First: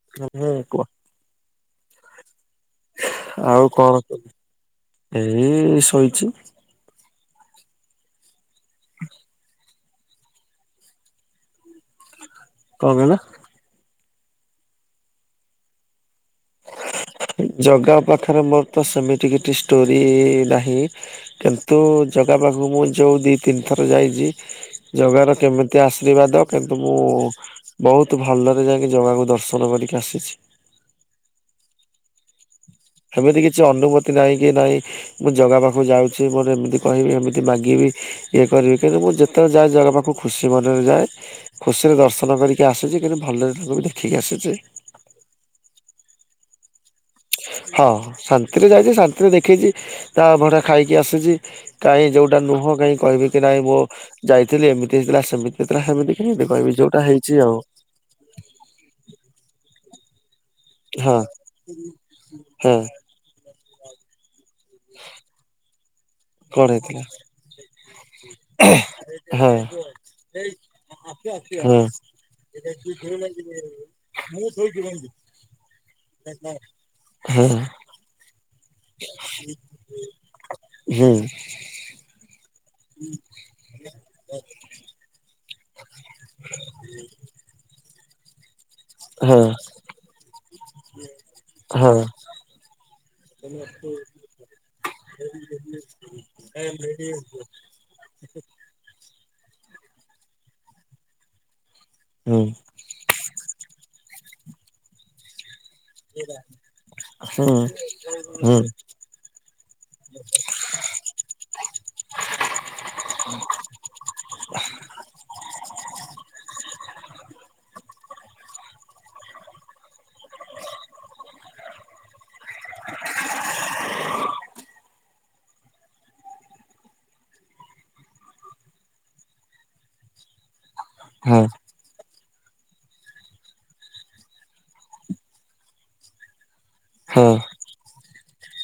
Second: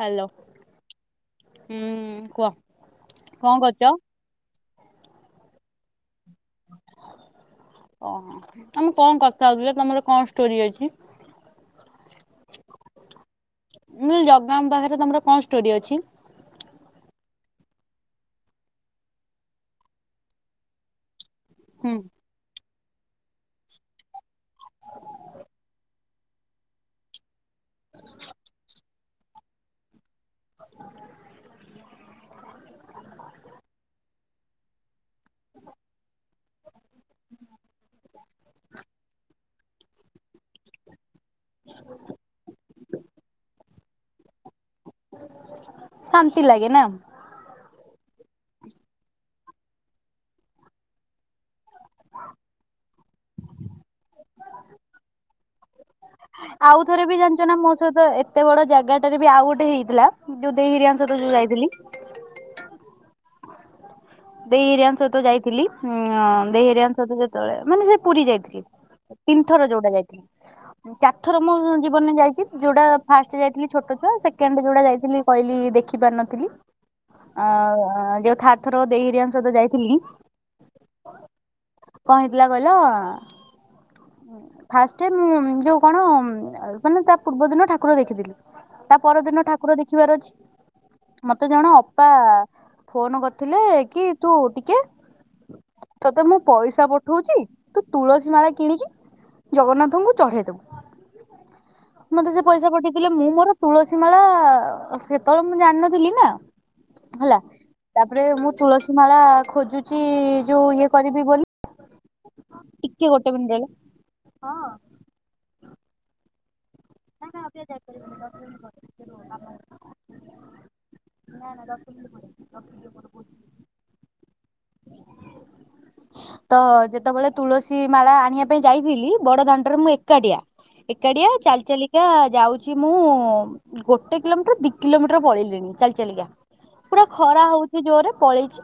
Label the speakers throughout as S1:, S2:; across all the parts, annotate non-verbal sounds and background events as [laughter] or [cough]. S1: Hello
S2: ହୁଁ କୁହ
S1: ହୁଁ କୁହ କଣ
S2: ଆଉ
S1: କରୁଛ?
S2: କଣ। ଏଇ ଶୋଇଛି
S1: ଓଃ ତମେ କଣ କଥା ହଉଥିଲ ତମର କଣ ଷ୍ଟୋରି ଅଛି।
S2: କଣ କହିଲ?
S1: ମୁଁ କହିଲି ଜଗନ୍ନାଥ୍ ଙ୍କ ପାଖରେ ତମର କଣ ଷ୍ଟୋରି ଅଛି।
S2: ଜଗା ପାଖରେ ମୋର ତ ସେମିତି କିଛି ଷ୍ଟୋରି ନାହିଁ କିନ୍ତୁ
S1: ହୁଁ
S2: ଜ ତା ପାଖକୁ ମୁଁ ଯଉ ଦି ତିନିଥର ଯାଇଛି। ଜଗା ର କେମିତି ଆଶୀର୍ବାଦ କିନ୍ତୁ ମୁଁ ବହୁତ ଭଲରେ ଯାଇକି ଜଗାକୁ ଦର୍ଶନ କରିକି ଆସିଛି। ସେମିତି କିଛି ଅନୁଭୁତି ନାହିଁ କି ନାଇଁ। ମୁଁ ଜଗା ପାଖୁକୁ ଯାଉଛି ମୋରୋ ଏମିତି କହିବି ଏମିତି ମାଗିବି। ଇଏ କରିବି କିନ୍ତୁ ମୁଁ ଯେତେବେଳେ ଯାଏ ଜଗା ପାଖକୁ ଖୁସି ମନରେ ଯାଏ। ଖୁସିରେ ଦର୍ଶନ କରିକି ଆସୁଛି, କିନ୍ତୁ ଭଲରେ ତାଙ୍କୁ ବି ଦେଖିକି ଆସୁଛି।
S1: ଶାନ୍ତି ଲାଗେ ନା।
S2: ହଁ ଶାନ୍ତିରେ ଯାଇକି ଶାନ୍ତିରେ ଦେଖେଇଚି ତା ଅଭଡ଼ା ଖାଇକି ଆସିଚି। କାଇଁ ଯୋଉଟା ନୁହଁ କାହିଁ କହିବି। କି ନାଇଁ ମୁଁ ଯାଇଥିଲି ଏମିତି ହେଇଥିଲା ସେମିତିଥିଲା ସେମିତି କେମିତି କହିବି ଯୋଉଟା ହେଇଛି ଆଉ।
S1: ସେତ ଏତେ ବଡ ଜାଗାଟାରେ ବି ଆଉ ଗୋଟେ ହେଇଥିଲା। ଯୋଉ ଦେଇ ହରିଆ
S2: ହଁ ହଁ।
S1: ଦେଇ ହେରିଆଙ୍କ ସହିତ ଯାଇଥିଲି ଉଁଆଁ ଦେଇ
S2: କଣ
S1: ହେରିଆଙ୍କ
S2: ହେଇଥିଲା
S1: ସହିତ ଯେତେବୋଳେ ମାନେ ସେ ପୁରୀ ଯାଇଥିଲି। ତିନ
S2: ହଁ
S1: ଥର ଯୋଉଟା ଯାଇଥିଲି। ଚାରଥର ମୋ
S2: ହଁ
S1: ଜୀବନରେ ଯାଇଚି ଯୋଉଡ଼ା ଫାର୍ଷ୍ଟ ଯାଇଥିଲି ଛୋଟୋ ଛୁଆ ସେକେଣ୍ଡ ଯୋଉଟା ଯାଇଥିଲି ପଇଲି ଦେଖିପାରି ନଥିଲି
S2: ହଁ
S1: ଆଉ ଯୋଉଥା ଥରକ ଦେଇ ହେରିଆଙ୍କ ସହିତ ଯାଇଥିଲି।
S2: ହୁଁ
S1: କଁ ହେଇଥିଲା କହିଲ। ଫାଷ୍ଟେ ମୁଁ ଯୋଉ କଣ ମାନେ ତା ପୂର୍ବ ଦିନ ଠାକୁର ଦେଖିଥିଲି।
S2: ହଁ
S1: ତାପରଦିନ ଠାକୁର ଦେଖିବାର ଅଛି। ମତେ ଜଣ
S2: ହଁ
S1: ଅପା ଫୋନୋ କରିଥିଲେ। କି ତୁ ଟିକେ ତତେ ମୁଁ ପଇସା ପଠୋଉଚି ତୁ ତୁଳସୀ ମାଳା କିଣିକି ଜଗନ୍ନାଥଙ୍କୁ ଚଢେଇଦବୁ। ମତେ
S2: ହୁଁ
S1: ସେ ପଇସା ପଠେଇଥିଲେ ମୁଁ ମୋରୋ ତୁଳସୀ ମାଳା ସେତୋବୋଳେ ମୁଁ ଜାଣିନଥିଲି ନା ହେଲା
S2: ହୁଁ
S1: ତାପରେ ମୁଁ
S2: ହୁଁ
S1: ତୁଳସୀ ମାଳା ଖୋଜୁଚି। ଯୋଉ ଇଏ କରିବି ବୋଲି ଟିକେ ଗୋଟେ ମିନିଟ ରହିଲ ହଁ। ନା ନା ଆଉ ଟିକେ ଯାଉ
S2: [inaudible]
S1: ତ ଯେତୋବୋଳେ ତୁଳସୀ ମାଳା ଆଣିବା ପାଇଁ ଯାଇଥିଲି ବଡ ଦାଣ୍ଡରେ ମୁଁ ଏକାଟିଆ। ଏକାଟିଆ
S2: ହଁ
S1: ଚାଲ ଚାଲିି ଆ ଯାଉଛି ମୁଁ ଗୋଟେ କିଲୋମିଟର ଦି କିଲୋମିଟର ପଳେଇଲିଣି ଚାଲି ଚାଲିକା। ପୁରା
S2: ହଁ
S1: ଖରା ହୋଉଚି ଜୋରେ ପଳେଇଚି।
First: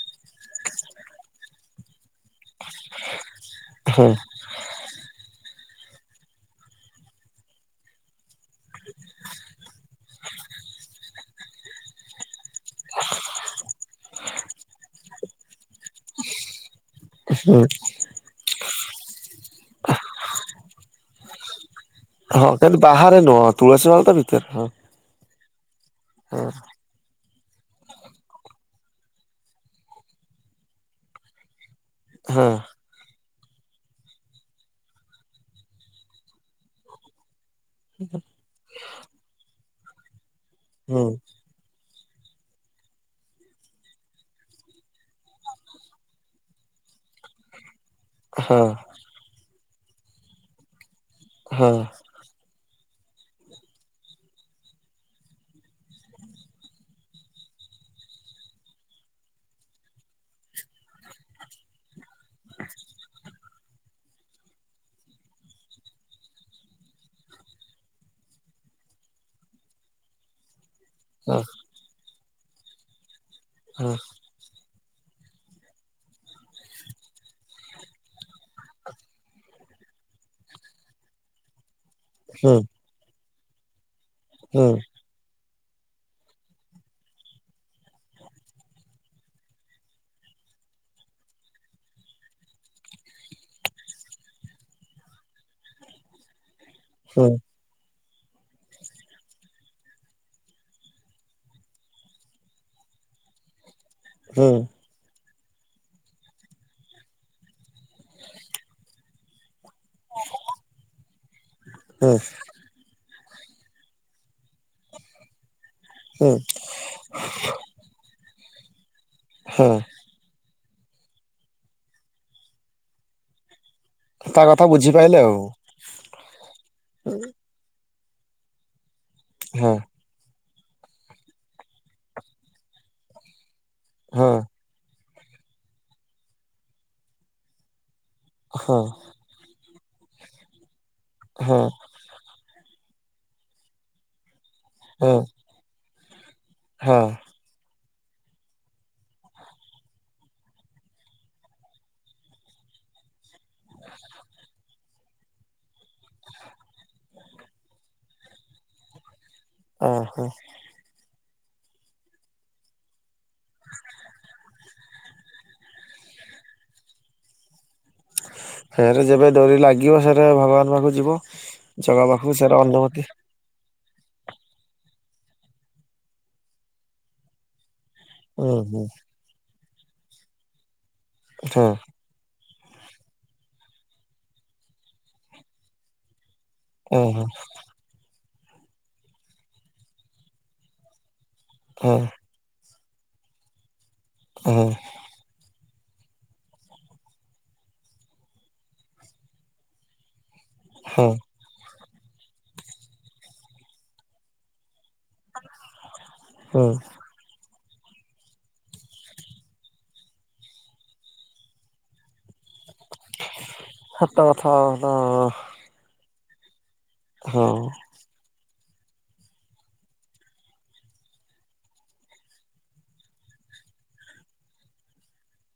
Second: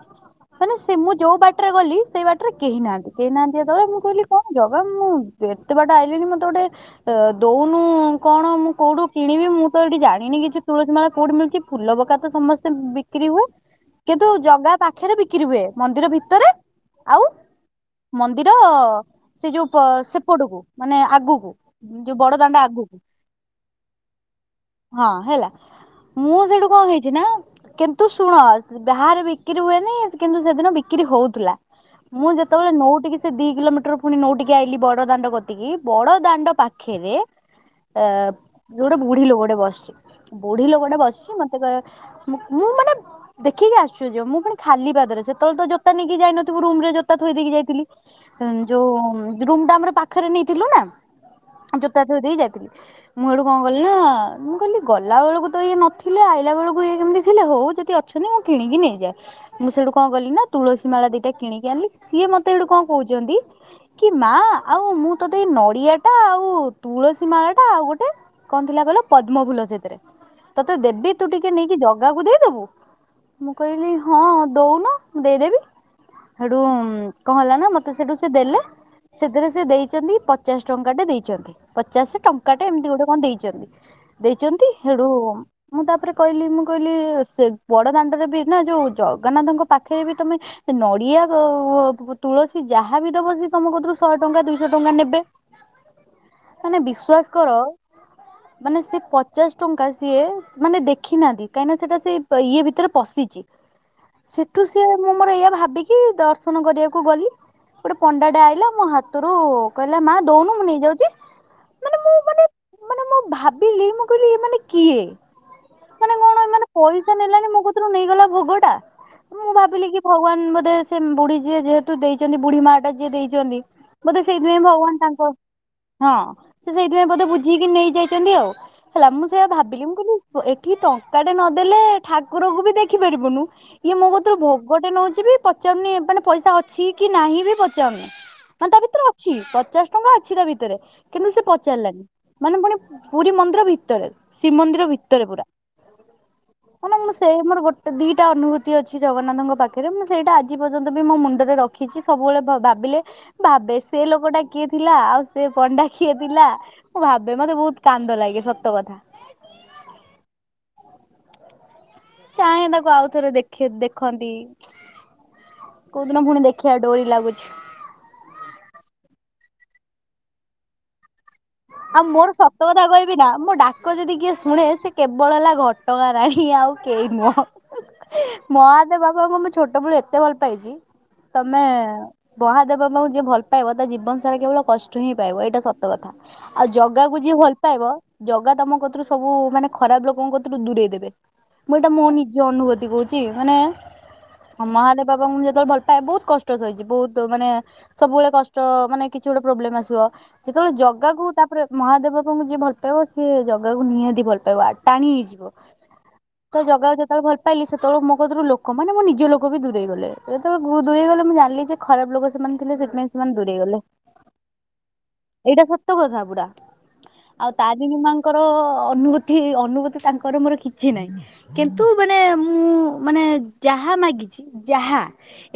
S1: ମାନେ ସେ ମୁଁ ଯୋଉ ବାଟେରେ ଗଲି ସେଇ ବା ଟେରେ କେହି ନାହାନ୍ତି କେହି ନାହାନ୍ତି ଯେତୋବୋଳେ ମୁଁ
S2: ହଁ
S1: କହିଲି କଣ ଜଗା ମୁଁ ଦେ ଏତେ ବାଟ ଆଇଲିଣି ମତେ ଗୋଟେ ଅଁ ଦୋଉନୁ କଣ ମୁଁ କୋଉଠୁ କିଣିବି ମୁଁ ତ ଏଠି ଜାଣିନି କିଛି ତୁଳସୀ ମାଳା କୋଉଠି ମିଳୁଚି। ଫୁଲ ପକା ତ ସମସ୍ତେ ବିକ୍ରି ହୁଏ କିନ୍ତୁ ଜଗା ପାଖେରେ ବିକିରୀ ହୁଏ ମନ୍ଦିର ଭିତରେ। ଆଉ
S2: ହୁଁ
S1: ମନ୍ଦିର ସେ ଯୋଉ ପ ସେପଟୁକୁ ମାନେ ଆଗୁକୁ।
S2: ହଁ [unintelligible] ବାହାରେ ନୁହଁ, ତୁଳସୀ ମାଳ ତ ଭିତରେ ହଁ।
S1: ହଁ ହେଲା ମୁଁ
S2: ହଁ
S1: ସେଠୁ କଁ ହେଇଛି ନା। କିନ୍ତୁ ଶୁଣ ବାହାରେ ବିକ୍ରିରି ହୁଏନି କିନ୍ତୁ ସେଦିନ ବିକିରୀ ହୋଉଥିଲା। ମୁଁ
S2: ହଁ
S1: ଯେତୋବୋଳେ ନୋଉଟିକି ସେ ଦି କିଲୋମିଟର ଫୁଣି ନୋଉଟିକି ଆଇଲି ବଡ ଦାଣ୍ଡ କତିକି ବଡ ଦାଣ୍ଡ ପା ଖେରେ ଅ [unintelligible] ବୁଢୀ ଲୋକୋ ଟେ ବସଚି। ବୁଢୀ ଲୋକୋଟା
S2: ହୁଁ
S1: ବସିଛି ମତେ କହ ମୁଁ ମୁଁ ମାନେ ଦେଖିକି ଆଶ୍ଚର୍ଯ୍ୟ ମୁଁ ଫୁଣି ଖାଲି ପାଦରେ ସେତୋବୋଳେ ତ ଜୋତା ନେଇକି ଯାଇନ ଥିବୁ ରୁମରେ ଜୋତା ଥୋଇ ଦେଇକି ଯାଇଥିଲି ଉଁ
S2: ହଁ
S1: ଯୋଉ ରୁମ ଟା ଆମର ପାଖେରେ ନେଇଥିଲୁ ନା।
S2: ହଁ
S1: ଜୋତା ଥୋଇଦେଇକି ଯାଇଥିଲି। ମୁଁ ହେଠୁ କଁ କଲି ନା ମୁଁ କହିଲି ଗଲା ବେଳୁକୁ ତ ଇଏ ନଥିଲେ ଆଇଲା ବେଳୁକୁ ଇଏ କେମିତି ଥିଲେ ହୋଉ ଯଦି ଅ ଛନ୍ତି ମୁଁ କିଣିକି ନେଇଯାଏ ମୁଁ ସେଠୁ କଁ କଲି ନା ତୁଳସୀ ମାଳା ଦିଟା କିଣିକି ଆଣିଲି ସିଏ ମତେ ହେଟୁ କଁ କୋହୁଚନ୍ତି। କି ମା ଆଉ ମୁଁ ତତେ ନଡିଆ ଟା ଆଉ ତୁଳସୀ ମାଳା ଟା ଆଉ ଗୋଟେ କଁ ଥିଲା କହିଲ ପଦ୍ମଫୁଲ ସେଥିରେ, ତତେ ଦେବି ତୁ
S2: ହଁ
S1: ଟିକେ ନେଇକି ଜଗାକୁ ଦେଇଦବୁ। ମୁଁ କହିଲି ହଁ ଦଉନ ଦେଇଦେବି। ସେଠୁ ଉଁ କ'ଣ ହେଲା ନା ମତେ ସେଠୁ ସେ ଦେଲେ। ସେଥିରେ ସେ ଦେଇଛନ୍ତି। ପଚାଶ ଟଙ୍କା ଟେ ଦେଇଛନ୍ତି। ପଚାଶ ଟଙ୍କା
S2: ହୁଁ
S1: ଟେ ଏମିତି ଗୋଟେ କ'ଣ ଦେଇଛନ୍ତି। ଦେଇଛନ୍ତି
S2: ହୁଁ
S1: ସେଠୁଁ। ମୁଁ ତାପରେ କହିଲି। ମୁଁ କହିଲି ସେ ବଡ ଦାଣ୍ଡରେ ବି ନା ଯୋଉ ଜଗନ୍ନାଥଙ୍କ ପାଖରେ ବି ତମେ ସେ ନଡିଆ କଉ ପ ତୁଳସୀ ଯାହା ବିି ଦବ ସିଏ ତମ କତରୁ ଶହେ ଟଙ୍କା ଦୁଇଶହ ଟଙ୍କା ନେବେ।
S2: ହଁ [inaudible]
S1: ମାନେ ବିଶ୍ୱାସ କର। ମାନେ ସେ ପଚାଶ ଟଙ୍କା ସିଏ ମାନେ ଦେଖି ନାହାନ୍ତି କାହିଁକିନା ସେଟା ସେ ଇଏ ଭିତରେ ପଶି ଚି
S2: ହୁଁ
S1: ସେଠୁ ସିଏ ମୁଁ ମୋର ଏଇଆ ଭାବିକି ଦର୍ଶନ କରିବାକୁ ଗଲି। ଗୋଟେ ପଣ୍ଡା ଟେ ଆଇଲା ମୋ ହାତରୁ କହିଲା ମା ଦଉନୁ ମୁଁ ନେଇଯାଉଛି। ମାନେ
S2: ହୁଁ
S1: ମୁଁ ମାନେ ମାନେ ମୁଁ ଭାବିଲି। ମୁଁ କହିଲି ଇଏ ମାନେ କିଏ? ମାନେ
S2: ହୁଁ
S1: କ'ଣ ଏମାନେ ପଇସା ନେଲାନି? ମୋ କତିରୁ ନେଇଗଲା ଭୋଗ ଟା ମୁଁ
S2: ହଁ
S1: ଭାବିଲି କି ଭଗବାନ ମୁଁ ବୋଧେ ସେ ବୁଢୀ ଯିଏ ଯେହେତୁ ଦେଇଛନ୍ତି। ବୁଢୀ ମା ଟା ଯିଏ ଦେଇଛନ୍ତି। ବୋଧେ
S2: ତା
S1: ସେଇଥିପାଇଁ
S2: କଥା
S1: ଭଗବାନ
S2: ବୁଝିପାଇଲେ
S1: ତାଙ୍କ
S2: ଆଉ
S1: ହଁ ସେ ସେଇଥିପାଇଁ ବୋଧେ ବୁଝିକି ନେଇ ଯାଇଛନ୍ତି ଆଉ। ହେଲା ମୁଁ ସେଇୟଆ
S2: ହଁ
S1: ଭାବିଲ! ମୁଁ କହିଲି ପ ଏଠି ଟଙ୍କା ଟେ ନଦେଲେ ଠାକୁରକୁ ବି ଦେଖିପାରିବୁନୁ। ଇଏ ମୋ
S2: ହଁ
S1: କତରୁ ଭୋଗଟେ ନଉଛି, ବି ପଚାରୁନି ମାନେ ପଇସା ଅଛି କି ନାହିଁ ବି ପଚାରୁନି। ହଁ ତା ଭିତରେ ଅଛି ପଚାଶ ଟଙ୍କା ଅଛି। ତା ଭିତରେ କିନ୍ତୁ ସେ
S2: ହଁ
S1: ପଚାରିଲାନି। ମାନେ ପୁଣି ପୁରୀ ମନ୍ଦିର ଭିତରେ ଶ୍ରୀମନ୍ଦିର
S2: ହଁ
S1: ଭିତରେ ପୁରା। ମାନେ
S2: ହଁ।
S1: ମୁଁ ସେଇ ମୋର ଗୋଟେ ଦିଟା ଅନୁଭୂତି ଅଛି ଜଗନ୍ନାଥଙ୍କ ପାଖ ମୁଁ ସେଇଟା ଆଜି ପର୍ଯ୍ୟନ୍ତ ବି ମୋ ମୁଣ୍ଡରେ ରଖିଛି ସବୁବେଳେ ବା ଭାବିଲେ। ଭାବେ ସେ ଲୋକଟା କିଏ ଥିଲା? ଆଉ ସେ ପଣ୍ଡା କିଏ ଥିଲା? ମୁଁ ଭାବେ ମତେ ବହୁତ କାନ୍ଦ ଲାଗେ ସତ କଥା।
S2: ଓହୋ
S1: ଚାହେଁ ତାକୁ ଆଉ ଥରେ ଦେଖ ଦେଖନ୍ତି। କୋଉ ଦିନ ପୁଣି ଦେଖିବା ଡୋରି ଲାଗୁଛି।
S2: ଫେରେ ଯେବେ ଡୋରି ଲାଗିବ ସେରେ ଭଗବାନ ପାଖକୁ ଯିବ।
S1: ଆଉ
S2: ଜଗା
S1: ମୋର
S2: ପାଖକୁ ସେରା
S1: ସତ କଥା
S2: ଅନୁଭୂତି
S1: କହିବି ନା ମୁଁ ଡାକ ଲୋକ ଯଦି କିଏ ଶୁଣେ ସେ କେବଳ ହେଲା ଘଟ ଗାଁ ରାଣୀ ଆଉ କେହି ନୁହ।
S2: ହୁଁ ହୁଁ
S1: ମହାଦେବ ବାବା ଙ୍କୁ ମୋ ଛୋଟବେଳୁ ଏତେ ଭଲ ପାଇଛି ତମେ।
S2: ହଁ
S1: ମହାଦେବ ବାବା ଙ୍କୁ ଯିଏ ଭଲ ପାଇବ। ତା ଜୀବନ ସାରା କେବଳ କଷ୍ଟ ହିଁ ପାଇବ ଏଇଟା ସତ କଥା। ଆଉ ଜଗାକୁ
S2: ଓହୋ
S1: ଯିଏ ଭଲ ପାଇବ। ଜଗା ତମ କତିରୁ ସବୁ ମାନେ ଖରାପ ଲୋକଙ୍କ କତିରୁ ଦୂରେଇ ଦେବେ। ମୁଁ ଏଇଟା
S2: ହଁ
S1: ମୋ ନିଜ ଅନୁଭୂତି କହୁଛି ମାନେ ହଁ ମହାଦେବ ଙ୍କୁ ମୁଁ ଯେତେବେଳେ ଭଲ ପାଏ ବହୁତ କଷ୍ଟ ସହିଛି ବହୁତ ମାନେ ସବୁବେଳେ କଷ୍ଟ ମାନେ କିଛି ଗୋଟେ ପ୍ରୋବ୍ଲେମ ଆସିବ। ଯେତେବେଳେ ଜ
S2: ହଁ
S1: ଜଗାକୁ ତାପରେ ମହାଦେବ ଙ୍କୁ ଯିଏ ଭଲ ପାଇବ ସିଏ ଜଗା କକୁ ନିହାତି ଭଲ ପାଇବ ଟାଣି ହେଇଯିବ।
S2: [inaudible]
S1: ତ ଜାଗାକୁ ଯେତେବେଳେ ଭଲ ପାଇଲି ସେତେବେଳେ ମୋ କତିରୁ ଲୋକ ମାନେ ମୋ ନିଜ ଲୋକ ବି ଦୂରେଇ ଗଲେ ଯେତେବେଳେ ଦୂରେଇ ଗଲେ ମୁଁ ଜାଣିଲି ଯେ ଖରାପ ଲୋକ ସେମାନେ ଥିଲେ, ସେଥିପାଇଁ ସେମାନେ ଦୂରେଇ ଗଲେ।
S2: ସତ କଥା ତ
S1: ଏଇଟା ସତ କଥା ପୁରା।
S2: ହଁ
S1: ଆଉ ତାରଣୀ ମାଙ୍କର ଅନୁଭୂତି ଅନୁଭୂତି ତାଙ୍କର ମୋର କିଛି ନାହିଁ। କିନ୍ତୁ ମାନେ ମୁଁ ମାନେ ଯାହା ମାଗିଛି ଯାହା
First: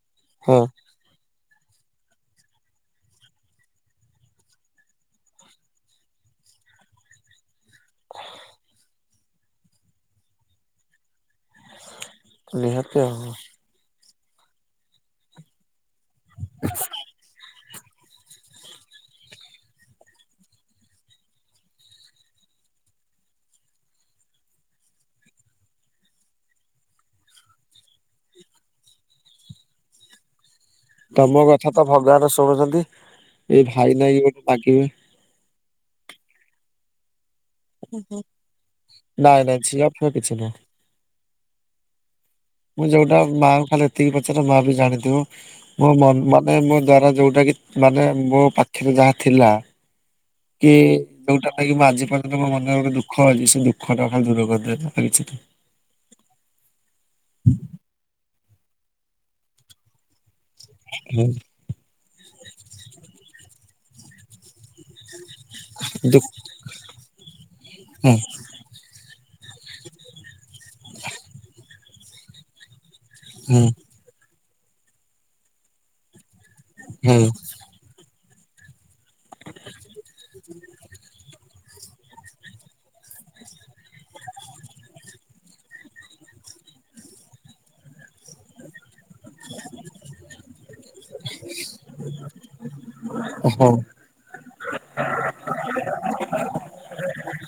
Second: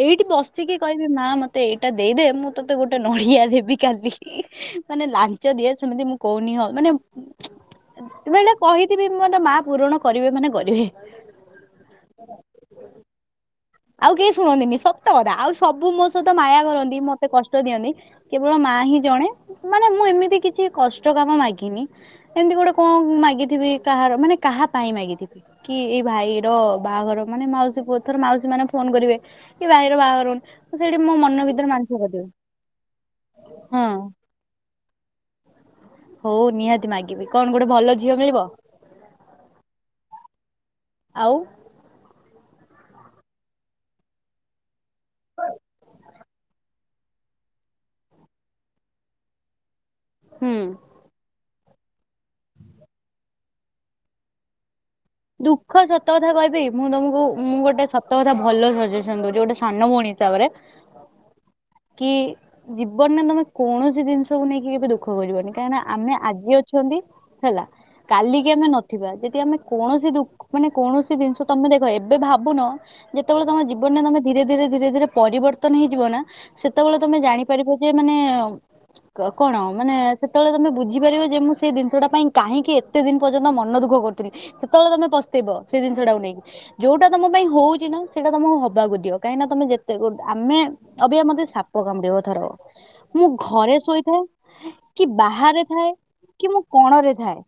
S1: ଏଇଠି
S2: ହଁ
S1: ବସିକି କହିବି ମା ମତେ ଏଇଟା ଦେଇଦେ ମୁଁ ତତେ ଗୋଟେ ନଡିଆ ଦେବି କାଲି।
S2: [inaudible]
S1: ମାନେ ଲାଞ୍ଚ ଦିଏ ସେମିତି ମୁଁ କହୁନି ହ ମାନେ କେତେବଳେ କହିଥିବି ମୋ ମା ପୁରଣ କରିବେ ମାନେ କରିବେ।
S2: ନିହାତି ଆଉ।
S1: ଆଉ କେହି ଶୁଣନ୍ତିନି ସତ କଥା। ଆଉ ସବୁ ମୋ ସହିତ ମାୟା କରନ୍ତି ମତେ କଷ୍ଟ ଦିଅନ୍ତି। କେବଳ ମା ହିଁ ଜଣେ। ମାନେ ମୁଁ ଏମିତି କିଛି କଷ୍ଟ କାମ ମାଗିନି। ଏମିତି ଗୋଟେ କଣ ମାଗିଥିବି କାହାର ମାନେ କାହା ପାଇଁ ମାଗିଥିବି। କି ଏଇ ଭାଇ ର ବାହାଘର ମାନେ ମାଉସୀ ପୁଅ ଥର ମାଉସୀ ସେମାନେ ଫୋନ କରିବେ କି ଭାଇର ବାହାଘର ହେଉ
S2: ତମ କଥା ତ ଭଗବାନ ଶୁଣୁଛନ୍ତି। ଏଇ
S1: ହଁ
S2: ଭାଇ ନାଇଁ ମାଗିବି
S1: ହଉ ନିହାତି ମାଗିବେ।
S2: ନାଇଁ ନାଇଁ ଯଝିପ କିଛି ନାହଁ।
S1: ଆଉ,
S2: ମୁଁ ଯୋଉଟା ମାଆ କ ଖାଲି ଏତିକି ପଚାରିଲ ମା ବି ଜାଣିଥିବ ମୋ ମାନେ ମୋ ଦ୍ଵାରା ଯୋଉଟା କି ମାନେ ମୋ ପାଖରେ ଯାହା ଥିଲା।
S1: ହୁଁ
S2: କେ ଯୋଉଟାଁ ପାଇକି ମୁଁ ଆଜି ପର୍ଯ୍ୟନ୍ତ ମୋ ମନରେ ଗୋଟେ ଦୁଖ ଅଛି ସେ ଦୁଃଖଟା ଖାଲି ଦୂର କରିଦିଅନ୍ତୁ ଆଉ କିଛି ନାହିଁ।
S1: ସୁଖ ସତ କଥା କହିବି, ମୁଁ ତମକୁ ମୁଁ ଗୋଟେ ସତ କ ଭଲ ସଜେସନ ଦଉଛି ଗୋଟେ ସାନ ଭଉଣୀ ହିସାବରେ
S2: ହୁଁ।
S1: କି ଜୀବନରେ ତମେ କୌଣସି ଜିନିଷକୁୁ ନେଇକି କେବେ ଦୁଃଖ ଦୁଃଖ କରିବନି କାହିଁକିନା ଆମେ
S2: ଦୁଃ
S1: ଆଜି ଅଛନ୍ତି ହେଲା
S2: ହୁଁ
S1: କାଲିକି ଆମେ ନଥିବା। ଯଦି ଆମେ କୌଣସି ଦୁଃଖ ମାନେ କୌଣସି ଜିନିଷ ତମେ ଦେଖ ଏବେ ଭାବୁନ ଯେତେବେଳେ ତମ
S2: ହୁଁ
S1: ଜୀବନରେ ତମେ ଧୀରେ ଧୀରେ ଧୀରେ ଧୀରେ ପରିବର୍ତ୍ତନ ହେଇଯିବ ନା ସେତେବେଳେ ତମେ
S2: ହୁଁ
S1: ଜାଣିପାରିବ ଯେ ମାନେ କଣ ମାନେ ସେତେବେଳେ ତମେ ବୁଝିପାରିବ ଯେ ମୁଁ ସେଇ ଜିନିଷ ଟା ପାଇଁ କାହିଁକି ଏତେ ଦିନ ପର୍ଯ୍ୟନ୍ତ ମନ ଦୁଃଖ କରୁଥିଲେ। ସେତେବେଳେ ତମେ ପସ୍ତେଇବ ସେ ଜିନିଷ ଟାକୁ ନେଇକି ଯୋଉଟା ତମ ପାଇଁ ହଉଛି ନା ସେଇଟା ତମକୁ ହବାକୁ ଦିଅ। କାହିଁକି ନା ତମେ ଯେତେ ଗେ ଆମେ ଅବୟ ମତେ ସାପ କାମୁଡିବ ଥର ମୁଁ ଘରେ
S2: ହଁ
S1: ଶୋଇଥାଏ କି ବାହାରେ ଥାଏ କି, ମୁଁ କଣରେ ଥାଏ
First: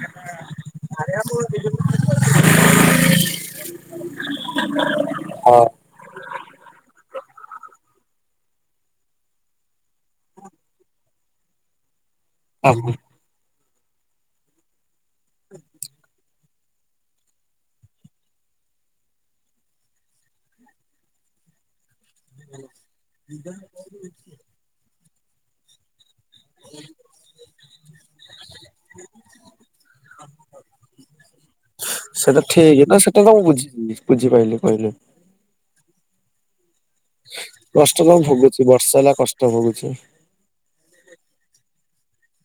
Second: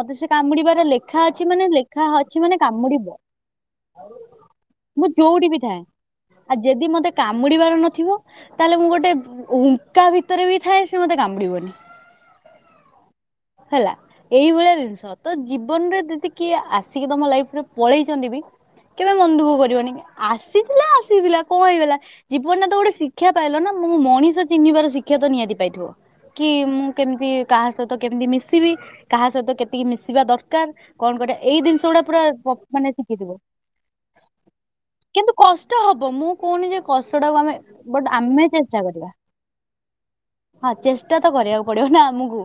S1: ମତେ ସେ କାମୁଡିବାର ଲେଖା ଅଛି ମାନେ ଲେଖା ଅଛି ମାନେ କାମୁଡିବ ମୁଁ ଯୋଉଠି ବି ଥାଏ। ଆଉ ଯଦି ମତେ କାମୁଡିବାର ନଥିବ ତାହେଲେ ମୁଁ ଗୋଟେ ଉଙ୍କା ଭିତରେ ବି ଥାଏ, ସେ ମତେ କାମୁଡିବନି।
S2: ହଁ।
S1: ହେଲା ଏଇଭଳିଆ ଜିନିଷ। ତ ଜୀବନରେ ତି କିଏ ଆସିକି ତମ ଲାଇଫରେ ପଳେଇଛନ୍ତି ବି କେବେ ମନଦୁଃଖ କରିବନି ଆସିଥିଲା ଆସିଥିଲା କଣ ହେଇଗଲା। ଜୀବନରେ ତ ଗୋଟେ ଶିକ୍ଷା ପାଇଲ ନା ମୁଁ ମଣିଷ ଚିହ୍ନିବାର ଶିକ୍ଷା ତ ନିହାତି ପାଇଥିବ। କି ମୁଁ କେମିତି କାହା ସହିତ କେମିତି ମିଶିବି କାହା ସହିତ କେତିକି ମିଶିବା ଦରକାର, କଣ କରିବା ଏଇ ଜିନିଷ ଗୁଡା ପୁରା
S2: ସେଟା ଠିକ
S1: ମାନେ
S2: ନା ସେଟା ତ
S1: ଶିଖିଥିବ।
S2: ମୁଁ ବୁଝିଲି ବୁଝିପାଇଲି କହିଲେ।
S1: କିନ୍ତୁ କଷ୍ଟ ହବ। ମୁଁ କହୁନି ଯେ କଷ୍ଟ ଟାକୁ ଆମେ
S2: କଷ୍ଟ
S1: ବଟ
S2: ତ ମୁଁ
S1: ଆମେ
S2: ଭୋଗୁଛି
S1: ଚେଷ୍ଟା
S2: ବର୍ଷେ
S1: କରିବା।
S2: ହେଲା କଷ୍ଟ ଭୋଗୁଛି।
S1: ହଁ, ଚେଷ୍ଟା ତ କରିବାକୁ ପଡିବ ନା ଆମକୁ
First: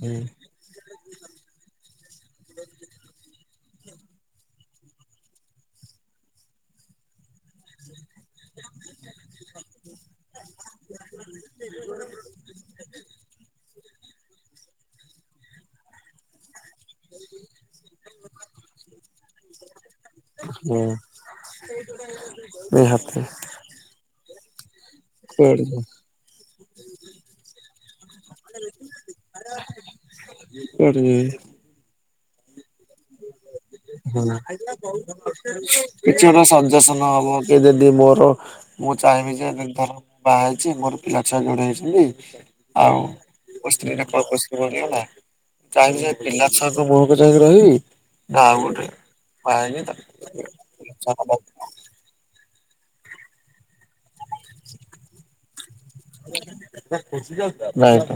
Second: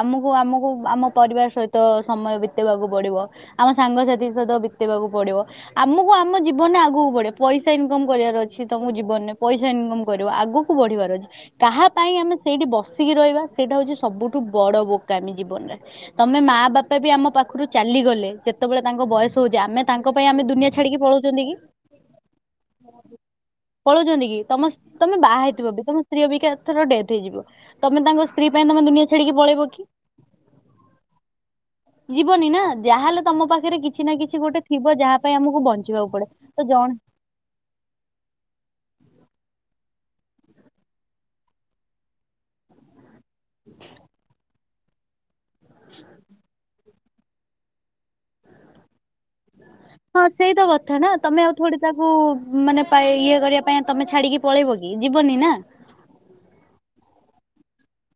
S2: ହୁଁ
S1: ଆମକୁ ଆମକୁ ଆମ ପରିବାର ସହିତ ତ ସମୟ ବିତେଇବାକୁ ପଡିବ। ଆମ ସାଙ୍ଗସାଥି ସହିତ ବିତେଇବାକୁ ପଡିବ। ଆମକୁ ଆମ ଜୀବନରେ ଆଗକୁ ବଢେ ପଇସା ଇନକମ କରିବାର ଅଛି। ସେଏ ତମ ଜୀବନରେ ପଇସା ଇନକମ୍ କରିବ ଆଗକୁ ବଢିବାର ଅଛି। କାହା ପାଇଁ ଆମେ ସେଇଠି ବସିକି ରହିବା? ସେଇଟା ହଉଛି ସବୁଠୁ ବଡ ବୋକାମୀ ଜୀବନରେ ତମେ ମା ବାପା ବି ଆମ ପାଖ ପାଖରୁ ଚାଲିଗଲେ। ଯେତେବେଳେ ତାଙ୍କ ବୟସ ହଉଛି ଆମେ ତାଙ୍କ ପାଇଁ ଆମେ ଦୁନିଆ
S2: ହୁଁ
S1: ଛାଡିକି ପଳଉଛନ୍ତି କି?
S2: ନିହାତି
S1: ପଳଉଛନ୍ତି କି? ତମ ତମେ ବାହା
S2: କୁଆଡେ
S1: ହେଇଥିବ
S2: ଯିବି
S1: ବି ତମ ସ୍ତ୍ରୀ ଅବିକା ଏଥର ଡେଥ ହେଇଯିବ? ତମେ ତାଙ୍କ ସ୍ତ୍ରୀ ପାଇଁ ତମେ ଦୁନିଆଁ ଛାଡ଼ିକି ପଳେଇବ କି?
S2: ଏଠ
S1: ଯିବନି ନା, ଯାହାହେଲେ ତମ ପାଖରେ କିଛି ନା
S2: ହୁଁ
S1: କିଛି ଗୋଟେ ଥିବ ଯାହା ପାଇଁ ଆମକୁ ବଞ୍ଚିବାକୁ ପଡେ। ତ ଜଣେ
S2: କେବେବି ମୋର ମୁଁ ଚାହିଁବି ଯେ ଧର ବାହା ହେଇଛି ମୋର ପିଲା ଛୁଆ ଜୋଡ଼େ ଅଛନ୍ତି। ଆଉ [unintelligible] [unintelligible] ଯାଇକି ଯ ପିଲା ଛୁଆଙ୍କ ମୁହକୁ ଯାଇକି ରହିବି। ଆଉ ଗୋଟେ ବାହା ହେଇନି ତ?
S1: ହଁ ସେଇତ କଥା ନା ତମେ ଆଉ ଥଡ଼େ ତାକୁ ମାନେ ପାଇ ଇଏ କରିବା ପାଇଁ ତମେ ଛାଡ଼ିକି ପଳେଇବ କି ଯିବନି ନା।
S2: ନାଇଁତ।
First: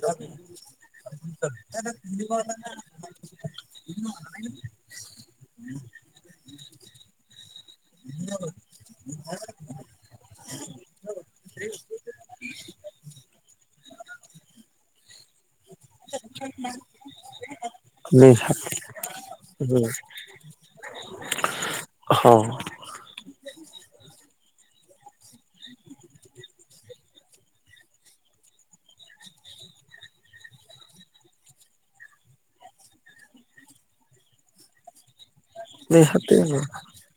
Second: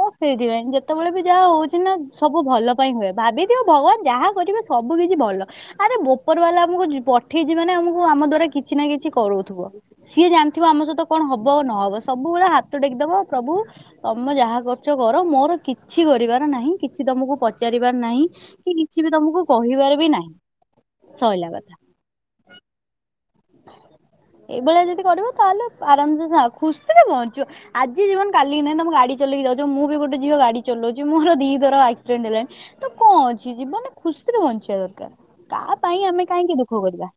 S1: ହ ସେଇଥିପାଇଁ ଯେତେବେଳେ ବି ଯାହା ହଉଛି ନା ସବୁ ଭଲ ପାଇଁ ହୁଏ ଭାବିଦିଅ ଭଗବାନ ଯାହା କରିବେ ସବୁ କିଛି ଭଲ ଆରେ ବୋପର ବାଲା ଆମକୁ ଜ ପଠେଇଛି ମାନେ ଆମକୁ କୁ ଆମ ଦ୍ଵାରା କିଛିନା କିଛି କରଉଥିବ ସିଏ ଜାଣିଥିବ ଆମ ସହିତ କଣ ହବ ନହବ। ସବୁବେଳେ ହାତ ଟେକିଦବ ପ୍ରଭୁ ତମେ ଯାହା କ ଚ କର ମୋର କିଛି କରିବାର ନାହିଁ କିଛି ତମକୁ ପ ଚାରିବାର ନାହିଁ
S2: ନିହାତି
S1: କି କିଛି ବି ତମକୁ କହିବାର ବି ନାହିଁ ସଇଲା କଥା।
S2: ହଁ।
S1: ଏଇଭଳିଆ ଯଦି କରିବ ତାହେଲେ ଆରାମସେ ଖୁସିରେ ବଞ୍ଚିବ। ଆଜି ଜୀବନ କାଲିିକି ନାହିଁ ତମେ ଗାଡ଼ି ଚଲେଇକି ଯାଉଛ ମୁଁ ବି ଗୋଟେ ଝିଅ ଗାଡ଼ି ଚଲଉଛି ମୋର ଦି ଥର ଆକ୍ସିଡେଣ୍ଟ ହେଲାଣି। ତ କଁ ଅଛି ଜୀବନ ଖୁସିରେ ବଞ୍ଚିବା ଦରକାର ତା ପାଇଁ ଆମେ
S2: ନିହାତି ଆଉ।
S1: କାହିଁକି ଦୁଃଖ କରିବା।